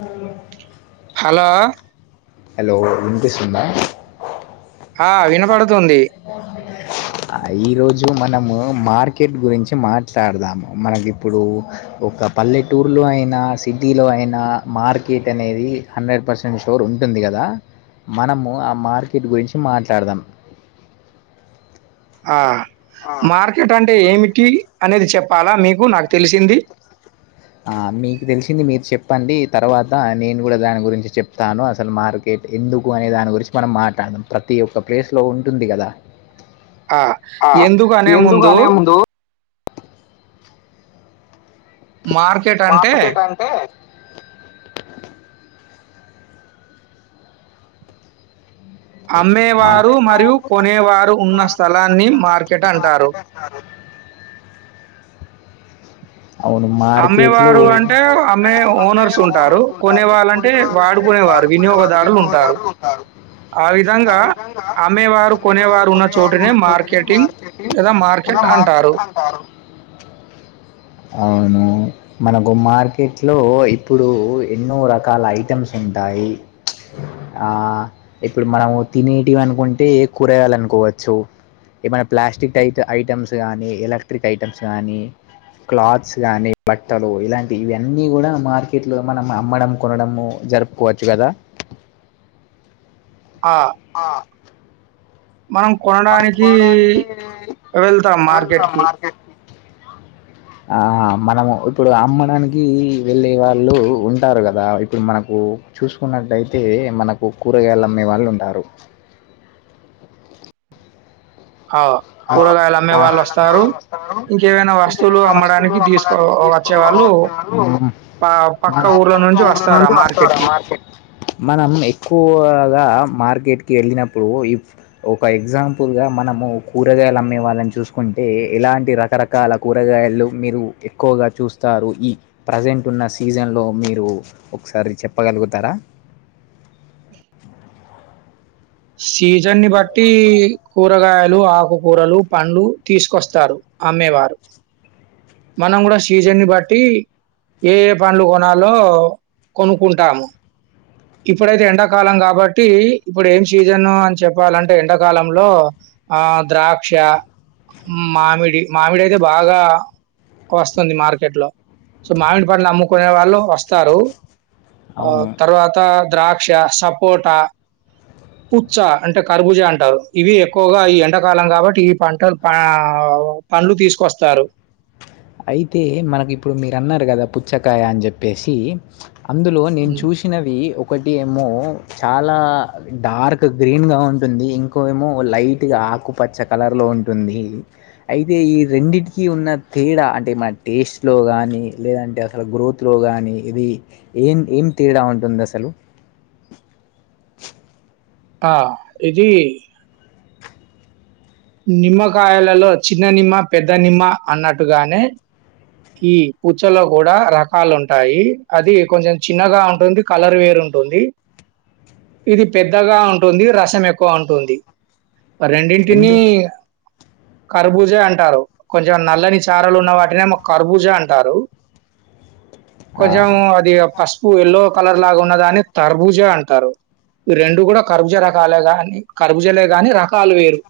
Hello hello hello వినిపిస్తుందా ఆ వినపాడు ఆ ఈ రోజు మనము మార్కెట్ గురించి మాట్లాడదాము మనకిప్పుడు ఒక పల్లెటూర్ లో అయినా సిటీ లో అయినా మార్కెట్ అనేది హండ్రెడ్ పర్సెంట్ షోర్ ఉంటుంది కదా మనము ఆ మార్కెట్ గురించి మాట్లాడుదాం ఆ మార్కెట్ అంటే ఏమిటి అనేది చెప్ప్ పాల మీకు నాకు తెలిసింది ఆ మీకు తెలిసింది మీరు చెప్పండి తర్వాత నేను కూడా దాని గురించి చెప్తాను అసలు మార్కె ఎందుకు అనే దాని గురించి మనం మాట్లాడుదాం ప్రతి ఒక్క ప్లేస్ లో ఉంటుంది కదా ఆ! ఆ ఎందుకు అనే ఎందుకు అనే ముందు మార్కెట్ అంటే మార్కెట్ అంటే అమ్మిన అమ్మేవారు మరియు వారు మరియు కొనేవారు కొనుకునే ఉన్న వారు ఉన్న స్థలాన్ని స్థలాన్ని అంటారు. మార్కెట్ అంటారు [inaudible] అమ్మేవారు అంటే అమ్మే ఓనర్స్ ఉంటారు కొనే వాళ్ళంటే వాడుకునే వారు వినియోగదారులు ఉంటారు ఆ విధ విధంగా అమ్మేవారు కొనేవారు ఉన్న చోటునే మార్కెటింగ్ లేదా మార్కెట్ అంటారు అంటారు అవును ఉ మనకు మార్కెట్ లో ఇప్పుడు ఎన్నో రకాల ఐటెమ్స్ ఉంటాయి ఆ ఇప్పుడు మనము తినేటివి అనుకుంటే కూరగాయలు అనుకోవచ్చు. ఏమైనా ప్లాస్టిక్ టై ఐటమ్స్ గానీ ఎలక్ట్రిక్ ఐటమ్స్ గానీ క్లాత్స్ గానీ బట్టలు ఇలాంటి ఇవన్నీ కూడా మార్కెట్ లో మనం అమ్మడం కొనడము జరుపుకోవచ్చు కదా ఆ మనం మనం కొనడానికి కొనడానికి వెళ్తాం వెళ్తాం మార్కెట్‌కి. మార్కెట్కి ఆహా మనము ఇప్పుడు అమ్మడానికి వెళ్ళే వాళ్ళు ఉంటారు కదా ఇప్పుడు మనకు చూసుకున్నట్లయితే తే మనకు కూరగాయలు అమ్మే వాళ్ళు ఉంటారు అవును, కూరగాయలు అమ్మే ఆ, వాళ్ళు వస్తారు ఇంకేవైనా వస్తువులు అమ్మడానికి తీసుకోవా వా వచ్చే పక్క వాళ్ళు ఊర్ల పక్క ఊరు వస్తారు ఆ నుంచి వస్తారు మార్కెట్‌కి. మార్కెట్ మనం ఎక్కువగా గా మార్కెట్కి వెళ్ళినప్పుడు ఒక ఎగ్జామ్ ఫుల్గా మనము కూరగాయలు అమ్మే వాళ్ళని చూసుకుంటే ఎలాంటి రకరకాల కూరగాయలు మీరు ఎక్కువగా చూస్తారు తరూ ఈ ప్రజెంట్ ఉన్న సీజన్ లో మీరు ఒకసారి చెప్పగలుగుతారా [unintelligible] సీజన్ని బట్టి కూరగాయ లు ఆకుకూరలు పండ్లు తీసుకొస్తారు, అమ్మేవారు మనం కూడా సీజన్ని బట్టి ఏ పండ్లు కొనాలో కొనుక్కుంటాము. ఇప్పుడైతే ఎండాకాలం కాబట్టి ఇప్పుడు ఏం సీజను అని చెప్పాలంటే ఎండాకాలంలో, ఆ ద్రాక్ష, మామిడి, మామిడి అయితే బాగా వస్తుంది మార్కెట్ లో సో మామిడి పండ్లు అమ్ముకునే వాళ్ళు వస్తారు. ఆ అవును తర్వాత ద్రాక్ష, సపోట పుచ్చ అంటే కర్బుజ అంటారు, ఇవి ఎక్కువగా ఈ ఎండాకాలం కాబట్టి ఈ పంటలు పా పండ్లు తీసుకొస్తారు. అయితే మనకి ఇప్పుడు మీరు అన్నారు. కదా పుచ్చకాయ అని చెప్పేసి, అందులో నేను ఉమ్. చూసినవి ఒక ఒకటి ఏమో చాలా డార్క్ గ్రీన్ గా ఉంటుంది. ఇంకో ఏమో లైట్ గా ఆకుపచ్చ కలర్ లో ఉంటుంది. అయితే ఈ రెండిటికి ఉన్న తేడా అంటే మ టేస్ట్లో కానీ లేదంటే అసలు గ్రోత్లో కానీ ఇది ఏం ఏం తేడా ఉంటుంది, అసలు ఆ ఇది నిమ్మకాయలలో చిన్న నిమ్మ పెద్ద నిమ్మ అన్నట్టుగానే, ఈ పుచ్చలో కూడా రకాలు ఉంటాయి. అది కొంచెం చిన్నగా ఉంటుంది కలర్ వేరు ఉంటుంది. [unintelligible] ఇది పెద్దగా ఉంటుంది, రసం ఎక్కువ ఉంటుంది. రెండింటిని ఎందు కర్బుజే అంటారు. కొంచెం నల్లని చారలు ఉన్న వాటినేమొ కర్బూజ అంటారు, ఆ, కొంచెం అది పసుపు ఎల్లో కలర్ లాగా ఉన్నదాని తర్బుజా అంటారు. రెండు కూడా కర్బుజ రకాలే గాని కర్బుజలే కా ని రకాలు వేరు,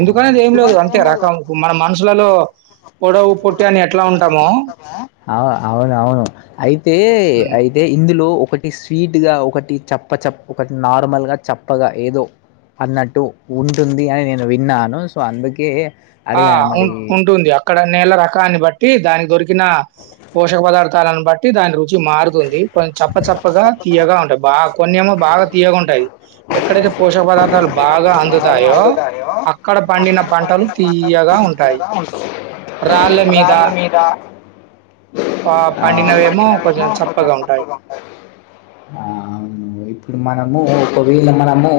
ఆ, ఏం లేదు అంతే రకం మన మనుషులలో పొడవు పొట్టి అని ఎట్లా, ఉంటామో అవు అవునవును అయితే హ్మ్. అయితే ఇందులో, ఒకటి స్వీట్గా ఒకటి చప్ప చప్ప ఒకటి నార్మల్గా చప్పగా ఏదో, అన్నట్టు ఉంటుంది అని నేను విన్నాను సో అందుకే ఆ అడిగాను ఉ మరి అవును. ఉంటుంది అక్కడ నేల రకాన్ని బట్టి దానికి దొరికి, ఇలా పోషక పదార్థాలను బట్టి దాని రూ చీ మారుతుంది కొంచెం చప్ప చప్పగా తీయగా ఉంటాయి. బాగా కొన్నేమో బాగా తియ్యగా ఉంటాయి ఎక్కడైతే పోషక పదార్థాలు బాగా అందుతాయో అక్కడ పండిన పంటలు తీయగా ఉంటాయి. తియ్యగా రాళ్ళ మీద రాళ్లమీద ఆ పండినవేమో కొద్దిగా చప్పగా ఉంటాయి. ఆ అవును ఇప్పుడు మనము ఒకవేల మనము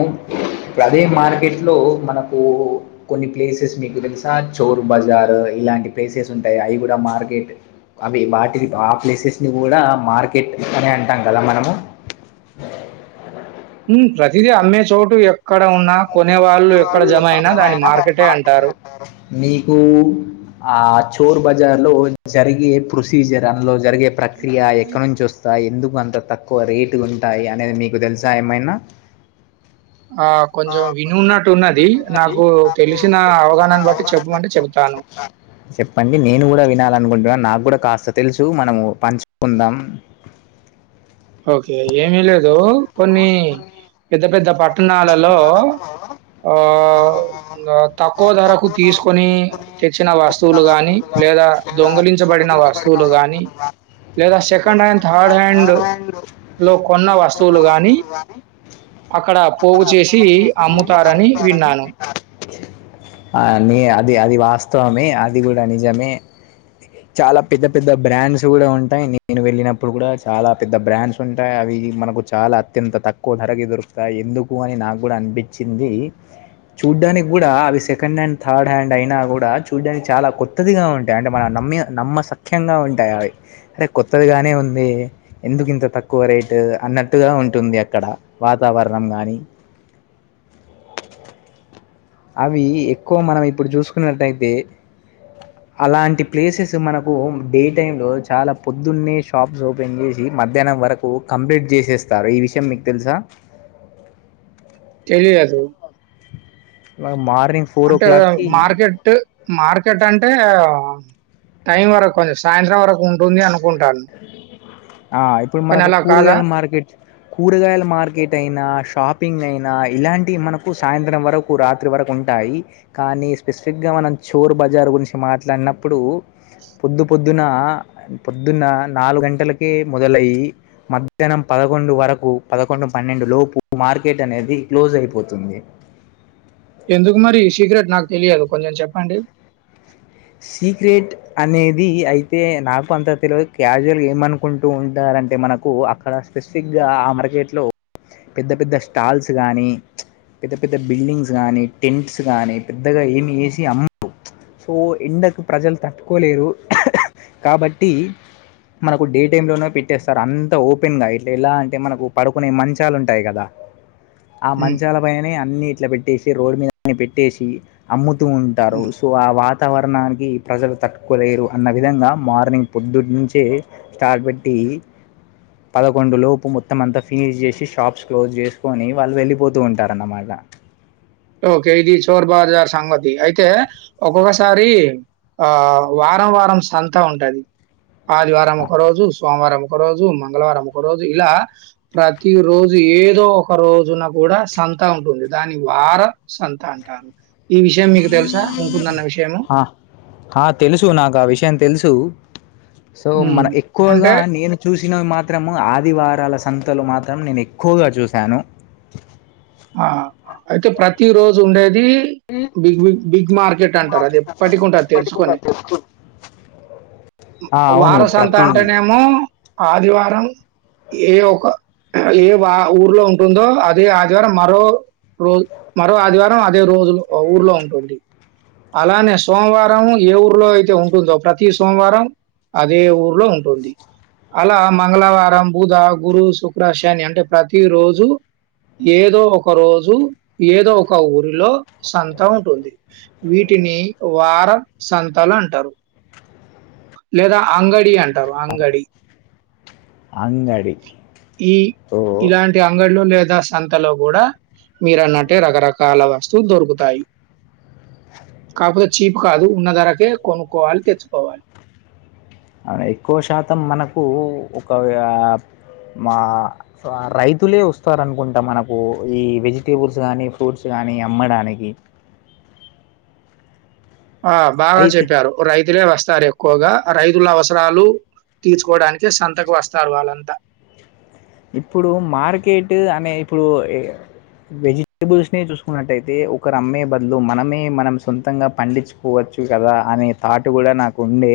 ఇప్పుడు అదే మ మార్కెట్లో మనకు కొన్ని ప్లేసెస్ మీకు తెలుసా చోరు బజార్ ఇలాంటి ప్లేసెస్ ఉ ఉంటాయి, అవి కూడా మార్కెట్ అవి వాటి ఆ ప్లేసెస్ ని కూడా మార్కెట్ అనే అంటాం కదా మనము, [unintelligible] ఈ ప్రతిదీ అమ్మే చోటు ఏ కొనేవాళ్ళు ఎక్కడ జమ అయినా దాన్ని మార్కెట్ అని అంటారు. మీకు ఆ ఆ చోర్ బజార్ లో జరిగే ప్రొసీజర్ అందులో జరిగే ప్రక్రియ ఎక్కడ నుంచి వస్తాయి. ఎందుకు అంత తక్కువ రేటు ఉంటాయి. అనేది మీకు తెలుసా ఏమైనా ఆ కొంచెం వినున్నట్టు ఉన్నది. నాకు తెలిసిన అవగాహనన్ని బట్టి చెప్పమంటే చెబుతాను, చెప్పండి నేను కూడా వినాలి అనుకుంటున్నా నాకు కూడా కాస్త తెలుసు మనము పంచుకుందాం ఓకే ఏమీ లేదు కొన్ని పెద్ద పెద్ద పట్టణాలలో [unintelligible] ఓ తక్కువ ధరకు తీసుకొని తెచ్చిన వస్తువులు గాని లేదా దొంగ దొంగలించబడిన వస్తువులు గానీ లేదా సెకండ్ హ్యాండ్ థర్డ్ హ్యాండ్ మీరు కొన్న వస్తువులు కానీ అక్కడ పోగు చేసి అమ్ముతారని విన్నాను. అని అది అది వా స్తవమే అది కూడా నిజమే చాలా పెద్ద పెద్ద బ్రాండ్స్ కూడా ఉంటాయి నేను వెళ్లినప్పుడు కూడా చాలా పెద్ద బ్రాండ్స్ ఉంటాయి అవి ఇవి మనకు చాలా అత్యంత తక్కువ ధరకి దొరుకుతాయి ఎందుకు అని నాకు కూడా అనిపించింది చూడ్డానికి కూడా అవి సెకండ్ హ్యాండ్ థర్డ్ హ్యాండ్ అయినా కూడా చూడ్డానికి చాలా కొత్తదిగా ఉంటాయి అంటే మన న మ్మె నమ్మ సఖ్యంగా ఉంటాయి అవి అరే కొత్తదిగానే ఉంది ఎందుకు ఇంత తక్కువ రేటు అన్నట్టుగా ఉంటుంది అక్కడ వాతావరణం గాని అవి ఎక్కువ మనం ఇప్పుడు చూసుకున్నట్టయితే అలాంటి ప్లేసెస్ మనకు డే టైమ్ లో చాలా పొద్దున్నే షాప్స్ ఓపెన్ చేసి మధ్యాహ్నం వరకు కంప్లీట్ చేసేస్తారు ఈ విషయం మీకు తెలుసా తెలియదు మనం మార్నిం అంటే మార్కెట్ మార్కెట్ అంటే టైం వరకు కొంచెం సాయంత్రం వరకు ఉంటుంది అనుకుంటాను ఆ ఇప్పుడు కానీ మనకు అలా కాదా? కూరగాయల మార్కెట్ కూరగాయల మార్కెట్ అయినా షాపింగ్ అయినా ఇలాంటివి మనకు సాయంత్రం వరకు రాత్రి వరకు ఉంటాయి కానీ స్పెసిఫిక్గా మనం చోరు బజార్ గురించి మాట్లాడినప్పుడు పొద్దు పొద్దున పొద్దున్న నాలుగు గంటలకే మొదలై మధ్యాహ్నం పదకొండు వరకు పదకొండు పన్నెండు లోపు మా మార్కెట్ అనేది క్లోజ్ అయిపోతుంది ఎందుకు మరి ఈ సీక్రెట్ నాకు తెలియదు కొంచెం చెప్పండి సీక్రెట్ అనేది అయితే నాకు అంత తెలివదు క్యాజువల్గా ఏమనుకుంటూ ఉంటా రు అంటే మనకు అక్కడ స్పెసిఫిక్గా ఆ మార్కెట్లో పెద్ద పెద్ద స్టాల్స్ గాని పెద్ద పెద్ద బిల్డింగ్స్ గానీ టెంట్స్ గాని పెద్దగా ఏమి ఏసి అమ్మరు సో ఎండకు ప్రజలు తట్టుకోలేరు కాబట్టి మనకు డే టైమ్ లోనే పెట్టేస్తారు అంత ఓపెన్ గా ఇట్ ఎలా అంటే మనకు పడుకునే మంచాలు ఉంటాయి కదా ఆ హ్మ్. మంచాల పైనే అన్నీ ఇట్లా పెట్టేసి రోడ్ మీద పెట్టేసి అమ్ము తూ ఉంటారు హ్మ్. సో ఆ వాతావరణానికి ప్రజలు తట్టుకోలేరు అన్న విధంగా మార్నింగ్ పొద్దున్నుంచే స్టార్ పె పేట్టి పదకొండు లోపు మొత్తం అంతా ఫినిష్ చేసి షాప్స్ క్లోజ్ చేసుకొని వాళ్లు వెళ్ళిపోతూ ఉంటారన్నమాట [inaudible] ఓకే ఇది చోర్ బాజార్ సంగతి అయితే ఒక్కొక్కసారి ఆ వారం వారం సంత ఉంటది ఆదివారం ఒక రోజు సోమవారం ఒక రోజు మంగళవారం ఒక రోజు ఇలా ప్రతి రోజు ఏదో ఒక రోజున కూడా సంత ఉంటుంది దాని వార సంత అంటారు ఈ విషయం మీకు తెలుసా? ఉంటుందన్న విషయము? ఆ అ తెలుసు నాకు ఆ విషయం తెలుసు సు సో మన హ్మ్. ఎక్కువ గా అంటే నేను చూసి సినవి మాత్రము ఆదివారాల సంతలు మాత్రం నేను ఎక్కువగా చూశాను అ అయితే ప్రతి రోజు ఉండే the big big big market అంటారు అది ఎప్పటికి ఉంటది తెరుచుకొని ఆ! అవును. వార సంత ప్రతి అంటేనేమో ఆదివారం ఏ ఒక ఏ వా ఊర్లో ఉంటుందో అదే ఆది వారం మరో రో మరో ఆదివారం అదే రోజు లో ఊర్లో ఉంటుంది అలానే సోమవారం ఏ ఊర్లో అయితే ఉంటుందో ప్రతి సోమవారం అదే ఊర్లో ఉంటుంది అలా మంగళవారం బుధ గురు శుక్ర శని అంటే ప్రతి రోజు ఏదో ఒక రోజు ఏదో ఒక ఊరిలో సంత ఉంటుంది వీటిని వార సంతాలు అంటారు లేదా అంగడి అంటారు అంగడి అంగడి. ఈ సో, ఇలాంటి అంగడిలో లేదా సంతలో కూడా మీరన్నట్టే రకరకాల వస్తువులు దొరుకుతాయి కాకపోతే చీప్ కాదు ఉన్న ధరకే కొనుక్కోవాలి తెచ్చుకోవాలి అవునా ఎక్కువ శాతం మనకు ఒక మా రైతులే వస్తార అనుకుంటా మనకు ఈ వెజిటేబుల్స్ గానీ ఫ్రూట్స్ గాని కానీ అమ్మడానికి ఆ బాగా అయితే చెడ్డిరు రైతులే వస్తారు ఎక్కువగా రైతుల అవసరాలు తీర్చుకోవడానినికి సంతకు వస్తారు వాళ్ళంతా ఇప్పుడు మార్కెట్ అనే ఇప్పుడు వెజిటేబుల్స్ ని చూసుకున్నట్టయితే ఒకరు అమ్మే బదులు మనమే మనం సొంతంగా పండించుకోవచ్చు కదా అనే తాటు కూడా నాకు ఉండే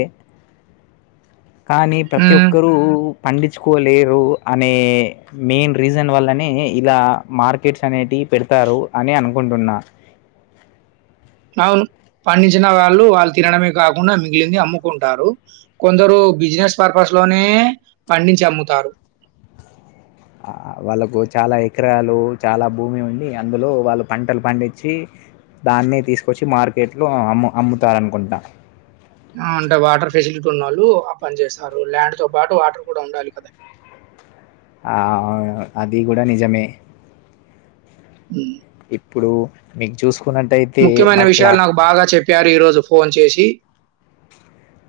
కానీ ప్రతి హ్మ్. ఒక్కరుూ పండించు కొలేరు అనే మెయిన్ రీజన్ వల్లనే ఇలా మార్కెట్స్ అనేటి పెడతారు అరు అని అనుకుంటున్నా పండించిన వాళ్ళు వాళ్ళు తినడమే కాకుండా మిగిలింది అమ్ముకుంటారు కొందరు బిజినె స్నేస్ పర్పస్ లోనే పండించి అమ్ముతారు ఆ వాళ్ళకు చాలా ఎకరాలు చాలా భూమి ఉండి అందులో వాళ్ళు పంటలు పండించి దాన్ని తీసుకొచ్చి మార్కెట్లో అమ్ అమ్ముతారునుకుంటాను అంటే వాటర్ ఫెసిలిటీ ఉన్నాళ్ళు ఆ పని చేస్తారు ల్యాండ్ తో పాటు వాటర్ కూడా ఉండాలి కదా ఆ అది కూడా నిజమే అ ఇప్పుడు మీకు చూసుకో ముఖ్యమైన విషయాలు నాకు బాగా చెప్పారు ఈరోజు ఫోన్ చేసి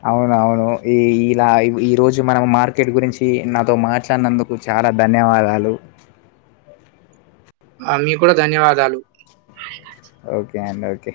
అవునవును ఈ ఇలా ఈ రోజు మనం మార్కెట్ గురించి నాతో మాట్లానందుకు చాల చాలా ధన్యవాదాలు ఆ మీ కూడా ధన్యవాదాలు ఓకే అ ఓకే